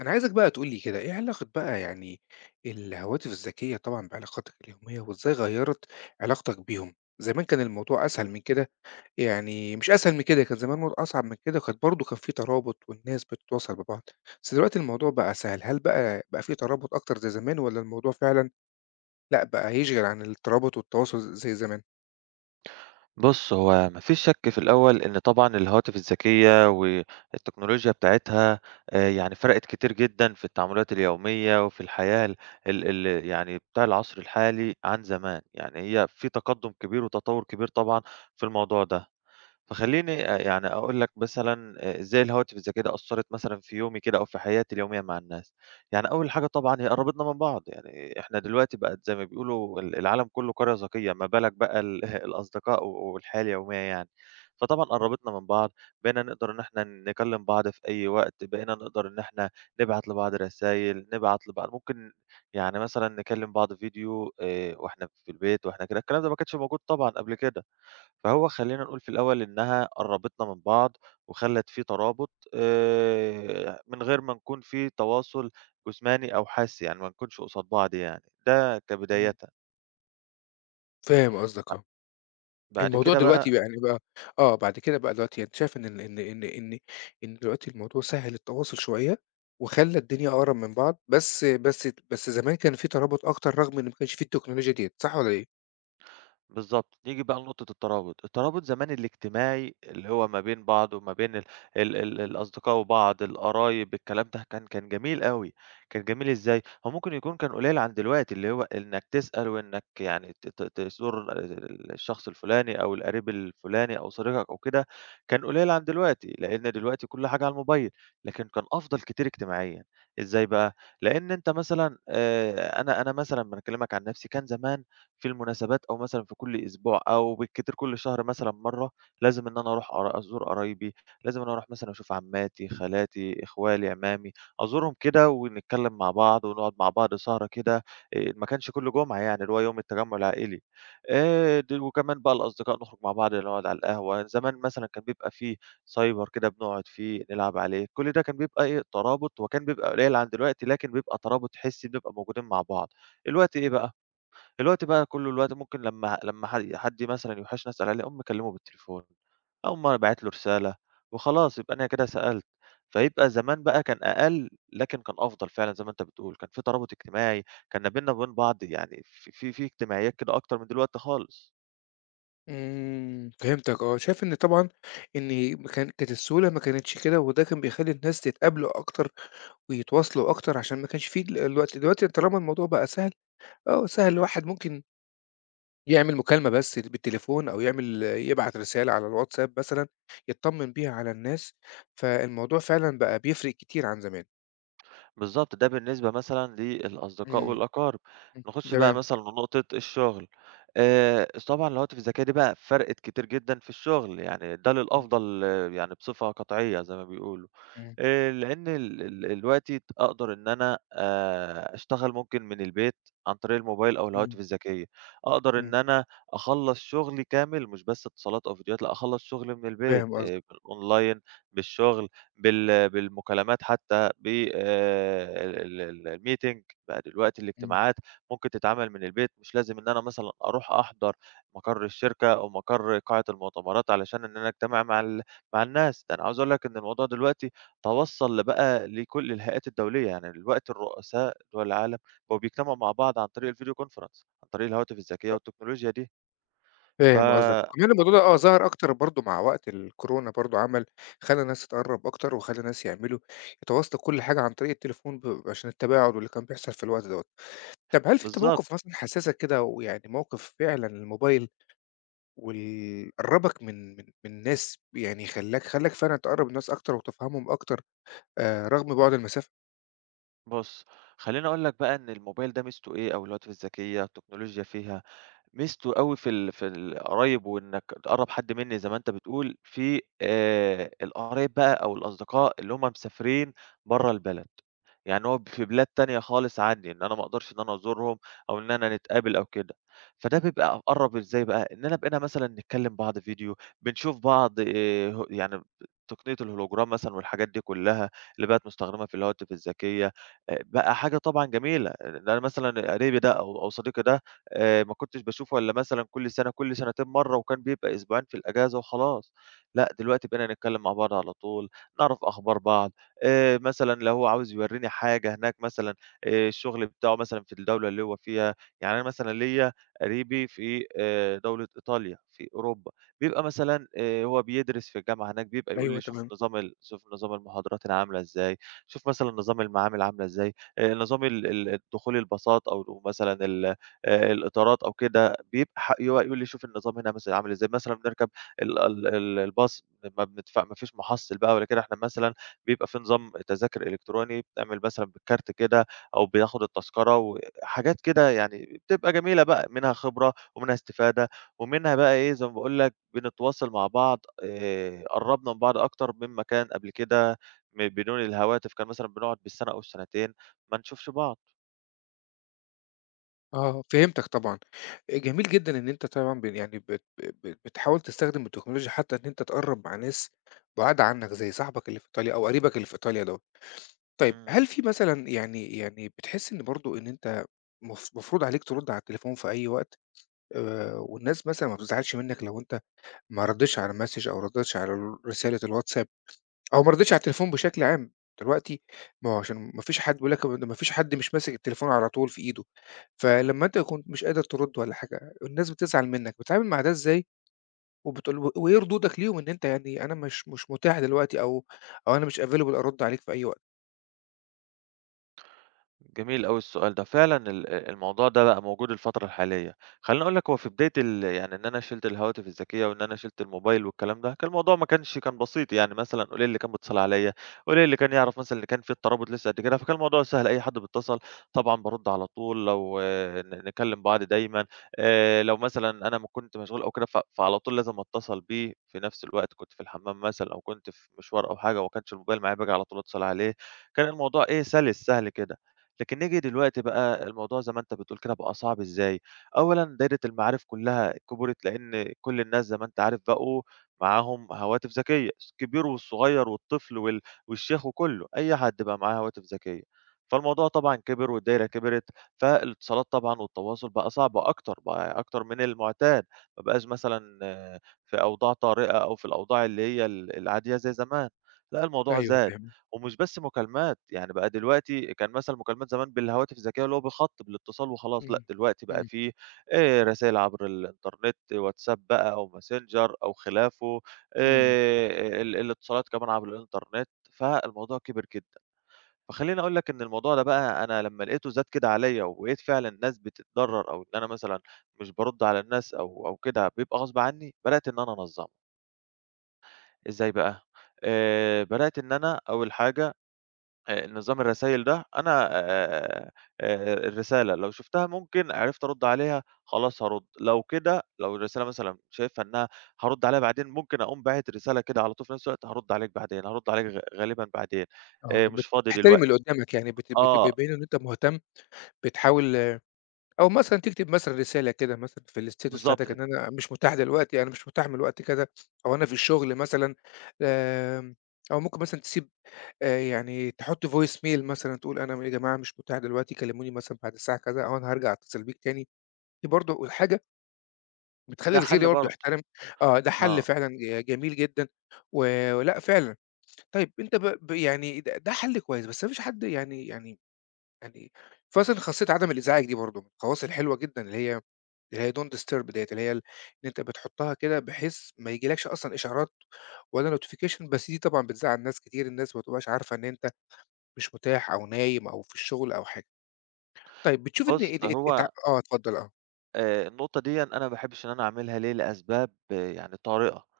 أنا عايزك بقى تقول لي كده إيه علاقة بقى يعني الهواتف الذكية طبعًا بعلاقاتك اليومية، وإزاي غيّرت علاقتك بيهم؟ زمان كان الموضوع أسهل من كده، يعني مش أسهل من كده، كان زمان الموضوع أصعب من كده، وكانت برضه كان في ترابط والناس بتتواصل ببعض، بس دلوقتي الموضوع بقى سهل، هل بقى في ترابط أكتر زي زمان والّا الموضوع فعلًا لأ، بقى يشغل عن الترابط والتواصل زي زمان؟ بُص، هو ما فيش شَك في الأول إن طبعًا الهواتف الذكية والتكنولوجيا بتاعتها يعني فرقِت كتير جدًا في التعاملات اليومية وفي الحياة يعني بتاع العصر الحالي عن زمان، يعني هي في تقدُّم كبير وتطوُّر كبير طبعًا في الموضوع ده. فخلّيني يعني أقول لك مثلًا إزاي الهواتف الذكية دي أثّرت مثلًا في يومي كده أو في حياتي اليومية مع الناس. يعني أول حاجة طبعًا هي قرّبتنا من بعض، يعني إحنا دلوقتي بقت زي ما بيقولوا العالم كُلّه قرية ذكية، ما بالك بقى ال الأصدقاء و والحياة اليومية يعني. فطبعًا قرّبتنا من بعض، بقينا نقدر إن إحنا نكلّم بعض في أي وقت، بقينا نقدر إن إحنا نبعت لبعض رسايل، نبعت لبعض ممكن يعني مثلًا نكلّم بعض فيديو وإحنا في البيت وإحنا كده، الكلام ده ما كانش موجود طبعًا قبل كده. فهو خلّينا نقول في الأول إنها قرّبتنا من بعض، وخلّت في ترابط من غير ما نكون في تواصل جسماني أو حاسي، يعني ما نكونش قصاد بعض يعني، ده إمم. كبدايةً. فاهم قصدك آه. بعد الموضوع كده دلوقتي بقى بقى يعني بقى آه، بعد كده بقى دلوقتي أنت شايف إن ال إن إن إن إن دلوقتي الموضوع سهّل التواصل شوية، وخلّى الدنيا أقرب من بعض، بس زمان كان في ترابط أكتر رغم إن ما كانش في التكنولوجيا ديّة، صح والّا إيه؟ بالضبط، نيجي بقى لنقطة الترابط، الترابط زمان الاجتماعي اللي هو ما بين بعض وما بين ال ال ال الأصدقاء وبعض، القرايب، الكلام ده كان جميل أوي، كان جميل إزاي؟ هو ممكن يكون كان قليل عن دلوقتي، اللي هو إنك تسأل وإنك يعني ت ت تزور الشخص الفلاني أو القريب الفلاني أو صديقك أو كده، كان قليل عن دلوقتي، لإن دلوقتي كل حاجة على الموبايل، لكن كان أفضل كتير اجتماعيًا، إزاي بقى؟ لإن أنت مثلًا أنا مثلًا باكلمك عن نفسي، كان زمان في المناسبات أو مثلًا في كل أسبوع أو بالكتير كل شهر مثلًا مرّة، لازم إن أنا أروح أزور قرايبي، لازم إن أنا أروح مثلًا أشوف عمّاتي، خالاتي، إخوالي، عمامي، أزورهم كده ونتكلّم مع بعض ونقعد مع بعض سهرة كده، ما كانش كل جمعة يعني اللي هو يوم التجمُّع العائلي. د وكمان بقى الأصدقاء نخرج مع بعض، نقعد على القهوة، زمان مثلًا كان بيبقى في سايبر كده بنقعد فيه، نلعب عليه، كل ده كان بيبقى إيه، ترابط وكان بيبقى قليل عن دلوقتي لكن بيبقى ترابط حسّي، بنبقى موجودين مع بعض. دلوقتي إيه بقى، دلوقتي بقى كُلّه الوقت ممكن لمّا حد مثلًا يوحشني أسأل عليه، أقوم مكلّمه بالتليفون، أقوم أنا باعت له رسالة وخلاص يبقى أنا كده سألت. فيبقى زمان بقى كان أقل، لكن كان أفضل فعلًا زي ما أنت بتقول، كان في ترابط اجتماعي، كان ما بيننا وبين بعض يعني في اجتماعيات كده أكتر من دلوقتي خالص. إمم، فهمتك آه، شايف إن طبعًا إن ما كان كانت السهولة ما كانتش كده، وده كان بيخلّي الناس تتقابلوا أكتر ويتواصلوا أكتر عشان ما كانش في الوقت، دلوقتي طالما الموضوع بقى سهل، آه، سهل إمم. الواحد ممكن يعمل مكالمة بس بالتليفون أو يعمل يبعت رسالة على الواتساب مثلًا، يطمّن بيها على الناس، فالموضوع فعلًا بقى بيفرق كتير عن زمان. بالضبط، ده بالنسبة مثلًا للأصدقاء إمم، والأقارب. إمم، نخش بقى تمام. مثلًا لنقطة الشغل، طبعًا الهواتف الذكية دي بقى فرقت كتير جدًا في الشغل، يعني ده إمم، للأفضل آه، يعني بصفة قطعية زي ما بيقولوا. إمم، لإن ال ال دلوقتي أقدر إن أنا أشتغل ممكن من البيت عن طريق الموبايل أو إمم، الهواتف الذكية، أقدر إمم، إن أنا أخلّص شغلي كامل مش بس اتصالات أو فيديوهات، لأ أخلّص شغلي من البيت فاهم قصدك، بالأونلاين، بالشغل، بالمكالمات حتى، ب ال ال الmeeting بقى دلوقتي إمم، الاجتماعات ممكن تتعمل من البيت، مش لازم إن أنا مثلًا أروح أحضر مقر الشركة أو مقر قاعة المؤتمرات علشان إن أنا أجتمع مع مع الناس، ده أنا عاوز أقول لك إن الموضوع دلوقتي توصّل لبقى لكل الهيئات الدولية، يعني دلوقتي الرؤساء دول العالم بقوا بيجتمعوا مع بعض عن طريق الفيديو كونفرنس، عن طريق الهواتف الذكية أ والتكنولوجيا دي. ف فاهم قصدك، وكمان الموضوع ده آه، ظهر أكتر برضه مع وقت الكورونا برضه عمل خلّى الناس تتقرّب أكتر، وخلّى الناس يعملوا يتواصلوا كل حاجة عن طريق التليفون ب عشان التباعد واللي كان بيحصل في الوقت دوّة. طَب هل في أنت موقف بالضبط، مثلًا حسّسك كده ويعني موقف فعلًا الموبايل قرّبك من من الناس، يعني خلّاك فعلًا تقرّب الناس أكتر وتفهمهم أكتر رغم بُعد المسافة. بُص خلّيني أقول لك بقى إن الموبايل ده ميزته إيه أو الهواتف الذكية، التكنولوجيا فيها ميزته أوي في في القرايب وإنك تقرّب حد مني زي ما أنت بتقول، في القرايب بقى أو الأصدقاء اللي هُم مسافرين برّه البلد، يعني هو في بلاد تانية خالص عني، إن أنا ما أقدرش إن أنا أزورهم أو إن أنا نتقابل أو كده، فده بيبقى قرّب إزاي بقى، إننا بقينا مثلًا نتكلّم بعض فيديو، بنشوف بعض ه يعني تقنية الهولوجرام مثلًا والحاجات دي كلّها اللي بقت مستخدمة في الهواتف الذكية، بقى حاجة طبعًا جميلة، إن أنا مثلًا قريبي ده أو صديقي ده ما كنتش باشوفه إلا مثلًا كل سنة، كل سنتين مرّة، وكان بيبقى أسبوعين في الأجازة وخلاص. لأ، دلوقتي بقينا نتكلّم مع بعض على طول، نعرف أخبار بعض، مثلًا لو هو عاوز يورّيني حاجة هناك مثلًا الشغل بتاعه مثلًا في الدولة اللي هو فيها، يعني أنا مثلًا ليّا قريبي في دولة إيطاليا في أوروبا، بيبقى مثلًا هو بيدرس في الجامعة هناك، بيبقى يقول لي أيوه شوف تمام، نظام شوف نظام المحاضرات هنا عاملة إزاي، شوف مثلًا نظام المعامل عاملة إزاي، نظام ال ال الدخول الباصات أو مثلًا ال الإطارات أو كده، بيبقى ح يو يقول لي شوف النظام هنا مثلًا عامل إزاي، مثلًا بنركب ال ال ال الباص ما بندف ما فيش محصِّل بقى ولا كده، إحنا مثلًا بيبقى في نظام تذاكر إلكتروني بتعمل مثلًا بالكارت كده أو بياخد التذكرة وحاجات كده يعني بتبقى جميلة بقى، منها خبرة ومنها استفادة ومنها بقى إيه، زي ما باقول لك بنتواصل مع بعض قرّبنا من بعض أكتر مما كان قبل كده بدون الهواتف، كان مثلًا بنقعد بالسنة أو السنتين ما نشوفش بعض. آه، فهمتك طبعًا. جميل جدًا إن أنت طبعًا ب يعني بت ب بتحاول تستخدم التكنولوجيا حتى إن أنت تقرّب مع ناس بُعاد عنّك زي صاحبك اللي في إيطاليا أو قريبك اللي في إيطاليا دوّة. طيب إمم، هل في مثلًا يعني بتحس إن برضه إن أنت مفروض عليك ترُد على التليفون في أي وقت والناس مثلًا ما بتزعلش منّك لو أنت ما ردّيتش على الmessage أو ردّيتش على رسالة الWhatsApp أو ما رضيتش على التليفون بشكل عام، دلوقتي ما هو عشان ما فيش حد بيقول لك ما فيش حد مش ماسك التليفون على طول في إيده، إمم. فلمّا أنت كنت مش قادر ترُد والّا حاجة، الناس بتزعل منّك، بتتعامل مع ده إزاي؟ وبتقول و وإيه ردودك ليهم إن أنت يعني أنا مش متاح دلوقتي أو أنا مش available أرُد عليك في أي وقت؟ جميل أوي السؤال ده، فعلًا ال الموضوع ده بقى موجود الفترة الحالية، خلّيني أقول لك هو في بداية يعني إن أنا شِلت الهواتف الذكية وإن أنا شِلت الموبايل والكلام ده، كان الموضوع ما كانش كان بسيط يعني مثلًا قليل اللي كان بيتصل عليَّ، قليل اللي كان يعرف مثلًا اللي كان في الترابط لسه قد كده، فكان الموضوع سهل أي حد بيتصل طبعًا بارُد على طول، لو آه، نكلّم بعض دايمًا لو مثلًا أنا ما كنت مشغول أو كده فعلى طول لازم أتصل بيه في نفس الوقت، كنت في الحمام مثلًا أو كنت في مشوار أو حاجة وما كانش الموبايل معايا باجي على طول أتصل عليه، كان الموضوع إيه سَلِس سهل كده. لكن نيجي دلوقتي بقى الموضوع زي ما أنت بتقول كده بقى صعب إزاي، أولًا دايرة المعارف كلّها كبرت لإن كل الناس زي ما أنت عارف بقوا معاهم هواتف ذكية، الكبير والصغير والطفل والشيخ وكلّه، أي حد بقى معاه هواتف ذكية، فالموضوع طبعًا كبر والدايرة كبرت، فالاتصالات طبعًا والتواصل بقى صعب أكتر، بقى أكتر من المعتاد، ما بقاش مثلًا آه، في أوضاع طارئة أو في الأوضاع اللي هي العادية زي زمان، لأ الموضوع أيوه زاد. فاهمك. ومش بس مكالمات، يعني بقى دلوقتي كان مثلًا مكالمات زمان بالهواتف الذكية اللي هو بالخط بالاتصال وخلاص، لأ إمم، دلوقتي بقى إمم، في رسايل عبر الإنترنت، واتساب بقى أو messenger أو خلافه، إمم، ال الاتصالات كمان عبر الإنترنت، فالموضوع كبر جدًا. فخلّيني أقول لك إن الموضوع ده بقى أنا لمّا لقيته زاد كده عليّا، ولقيت فعلًا الناس بتتضرر أو إن أنا مثلًا مش بارُد على الناس أو كده بيبقى غصب عني، بدأت إن أنا أنظّمه. إزاي بقى؟ بدأت إن أنا أول حاجة نظام الرسايل ده أنا الرسالة لو شُفتها ممكن عرفت أرُد عليها خلاص هارُد، لو كده لو الرسالة مثلًا شايفها إنها هارُد عليها بعدين، ممكن أقوم باعت رسالة كده على طول في نفس الوقت هارُد عليك بعدين، هارُد عليك غالبًا بعدين، آه، مش فاضي بتحترم دلوقتي. اللي قدّامك يعني بت بت آه، بتبين إن أنت مهتم، بتحاول أو مثلًا تكتب مثلًا رسالة كده مثلًا في الstatus بالضبط، بتاعتك إن أنا مش متاح دلوقتي، أنا مش متاح من الوقت كذا، أو أنا في الشغل مثلًا، آمم، أو ممكن مثلًا تسيب يعني تحط voice mail مثلًا تقول أنا يا جماعة مش متاح دلوقتي كلموني مثلًا بعد الساعة كذا، أو أنا هارجع أتصل بيك تاني، دي برضه حاجة بتخلّي ده الغير حَل برضه برضه. يحترم آه، ده حل آه. فعلًا جميل جدًا، و ولأ فعلًا. طيب أنت ب ب يعني ده حل كويس، بس ما فيش حد يعني فأصلًا خاصية عدم الإزعاج دي برضه من الخواص الحلوة جدًا اللي هي don't disturb ديّة، اللي هي إن أنت بتحطها كده بحيث ما ييجيلكش أصلًا إشعارات ولا notification، بس دي طبعًا بتزعّل ناس كتير، الناس ما بتبقاش عارفة إن أنت مش متاح أو نايم أو في الشغل أو حاجة. طيب بتشوف إن بُص، ات ات اتع هو آه اتفضل، آه. النقطة ديًا أنا ما باحبش إن أنا أعملها ليه؟ لأسباب آه، يعني طارئة.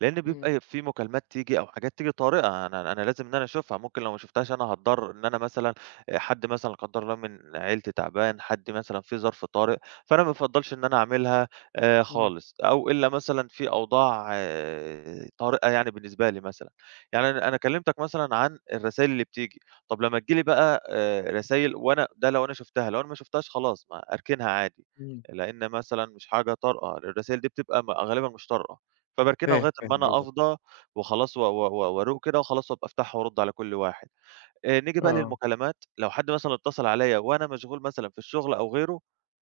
لإن إمم، بيبقى في مكالمات تيجي أو حاجات تيجي طارئة، أنا لازم إن أنا أشوفها، ممكن لو ما شُفتهاش أنا هاتضرّر إن أنا مثلًا حد مثلًا لا قدّر الله من عيلتي تعبان، حد مثلًا في ظرف طارئ، فأنا ما بافضّلش إن أنا أعملها تمام، خالص، أو إلا مثلًا في أوضاع آه، طارئة يعني بالنسبة لي مثلًا. يعني أنا كلّمتك مثلًا عن الرسايل اللي بتيجي، طَب لمّا تيجي لي بقى رسايل وأنا ده لو أنا شُفتها، لو أنا ما شُفتهاش خلاص ما أركنها عادي، إمم. لإن مثلًا مش حاجة طارئة، الرسايل دي بتبقى غالبًا مش طارئة. فباركنها فاهم، لغاية أمّا فاهم أنا قصدك، أفضى وخلاص و و و وأروق كده وخلاص وأبقى أفتحها وأرُد على كل واحد. نيجي بقى آه، للمكالمات، لو حد مثلًا اتصل عليّا وأنا مشغول مثلًا في الشغل أو غيره،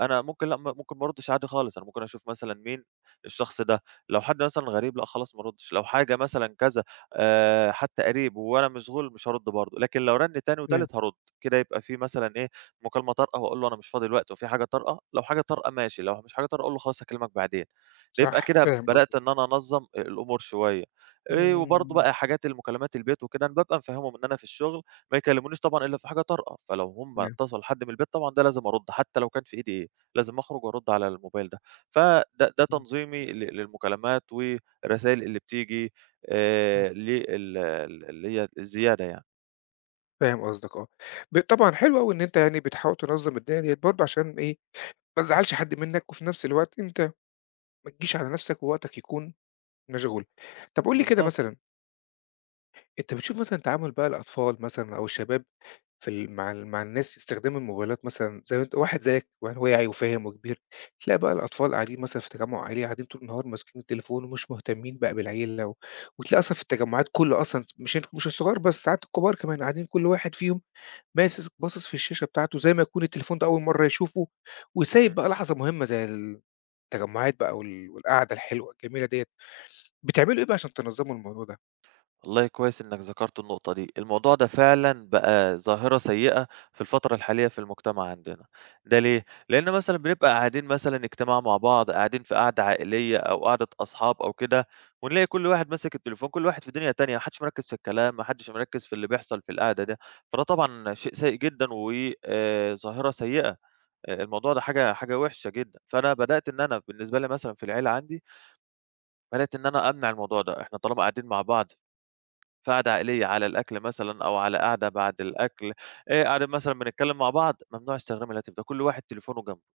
أنا ممكن لأ، ممكن ما أردش عادي خالص، أنا ممكن أشوف مثلًا مين الشخص ده، لو حد مثلًا غريب لأ، خلاص ما أردش، لو حاجة مثلًا كذا حتى قريب وأنا مشغول مش هارُد برضه، لكن لو رَن تاني فاهم، وتالت هارُد، كده يبقى في مثلًا إيه، مكالمة طارئة وأقول له أنا مش فاضي دلوقتي، وفي حاجة طارئة، لو حاجة طارئة ماشي، لو مش حاجة طارئة أقول له خلاص هاكلمك بعدين، يبقى صح، كده فاهم بدأت قصدك. إن أنا أنظّم الأمور شوية. وبرضه إمم، بقى حاجات المكالمات البيت وكده أنا بابقى مفهّمهم إن أنا في الشغل ما يكلمونيش طبعًا إلا في حاجة طارئة، فلو هم تمام، اتصلوا حد من البيت طبعًا ده لازم أرُد، حتى لو كان في إيدي إيه، لازم أخرج وأرُد على الموبايل ده. فده إمم. تنظيمي للمكالمات والرسايل اللي بتيجي إمم، لل ال اللي هي الزيادة يعني. فاهم قصدك آه. ب طبعًا حلو أوي إن أنت يعني بتحاول تنظّم الدنيا ديّة برضه عشان إيه، ما تزعّلش حد منّك، وفي نفس الوقت أنت ما تجيش على نفسك ووقتك يكون مشغول. طب قُل لي كده بالضبط. مثلًا، أنت بتشوف مثلًا تعامل بقى الأطفال مثلًا أو الشباب في ال مع ال مع الناس استخدام الموبايلات مثلًا زي ما أنت واحد زيّك واعي وفاهم وكبير، تلاقي بقى الأطفال قاعدين مثلًا في تجمُّع عائلي قاعدين طول النهار ماسكين التليفون ومش مهتمين بقى بالعيلة و وتلاقي أصلًا في التجمُّعات كُلّه أصلًا مش الصغار بس، ساعات الكبار كمان قاعدين كل واحد فيهم باصص في الشاشة بتاعته زي ما يكون التليفون ده أول مرّة يشوفه، وسايب إمم. بقى لحظة مهمة زي التجمعات بقى وال والقعدة الحلوة الجميلة ديّة، بتعملوا إيه بقى عشان تنظّموا الموضوع ده؟ والله كويس إنك ذكرت النقطة دي، الموضوع ده فعلًا بقى ظاهرة سيئة في الفترة الحالية في المجتمع عندنا، ده ليه؟ لأن مثلًا بنبقى قاعدين مثلًا اجتماع مع بعض، قاعدين في قعدة عائلية أو قعدة أصحاب أو كده، ونلاقي كل واحد ماسك التليفون، كل واحد في دنيا تانية، ما حدش مركّز في الكلام، ما حدش مركّز في اللي بيحصل في القعدة ده، فده طبعًا شيء سيء جدًا و ظاهرة سيئة، الموضوع ده حاجة وحشة جدًا، فأنا بدأت إن أنا بالنسبة لي مثلًا في العيلة عندي، بدأت إن أنا أمنع الموضوع ده، إحنا طالما قاعدين مع بعض فقعدة عائلية على الأكل مثلًا أو على قعدة بعد الأكل، قاعدين مثلًا بنتكلم مع بعض، ممنوع استخدام الهاتف ده، كل واحد تليفونه جنبه،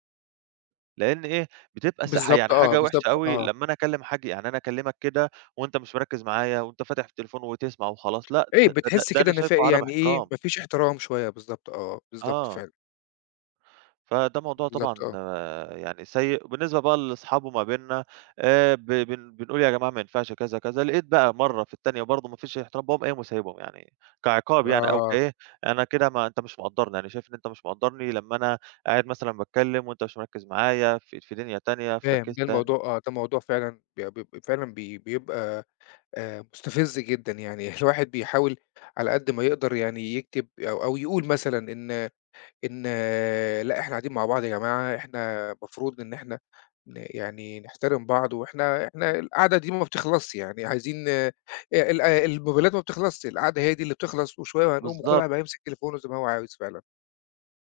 لإن إيه، بتبقى س ح بالضبط يعني آه، حاجة وحشة بالضبط أوي آه، لمّا أنا أكلم حد يعني أنا أكلمك كده وأنت مش مركّز معايا وأنت فاتح التليفون وتسمع وخلاص، لأ، إيه ده ده ده بتحس ده كده أنا إن شايفه في عدم يعني إيه احترام. ما فيش احترام شوية بالضبط آه، بالضبط آه. فعلًا، فده موضوع بالضبط طبعًا آه، آه، يعني سيء، بالنسبة بقى لأصحابه ما بيننا ب بن بنقول يا جماعة ما ينفعش كذا، كذا، لقيت بقى مرّة في التانية برضه ما فيش احترام، قايم وسايبهم يعني كعقاب يعني أو آه، كإيه، أنا كده ما أنت مش مقدّرني، أنا شايف إن أنت مش مقدّرني لمّا أنا قاعد مثلًا باتكلم وأنت مش مركّز معايا في دنيا تانية، في فاهم تركيز ده تاني. الموضوع آه، ده موضوع فعلًا ب ب فعلًا بيبقى مستفز جدًا يعني الواحد بيحاول على قد ما يقدر يعني يكتب أو يقول مثلًا إن آه، لأ، إحنا قاعدين مع بعض يا جماعة، إحنا المفروض إن إحنا ن يعني نحترم بعض، وإحنا القعدة دي ما بتخلصش يعني عايزين ال آه، الموبايلات ما بتخلصش، القعدة هي دي اللي بتخلص وشوية وهنقوم وكل بالضبط، واحد بقى هيمسك تليفونه زي ما هو عاوز فعلًا،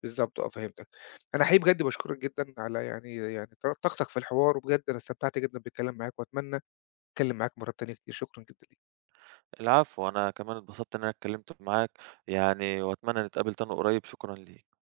بالضبط آه، فهمتك. أنا حقيقي بجد باشكرك جدًا على طاقتك في الحوار، وبجد أنا استمتعت جدًا بالكلام معاك، وأتمنى أتكلم معاك مرات تانية كتير، شكرًا جدًا ليك. العفو، أنا كمان اتبسطت إن أنا اتكلمت معاك يعني وأتمنى نتقابل تاني قريب، شكرًا ليك.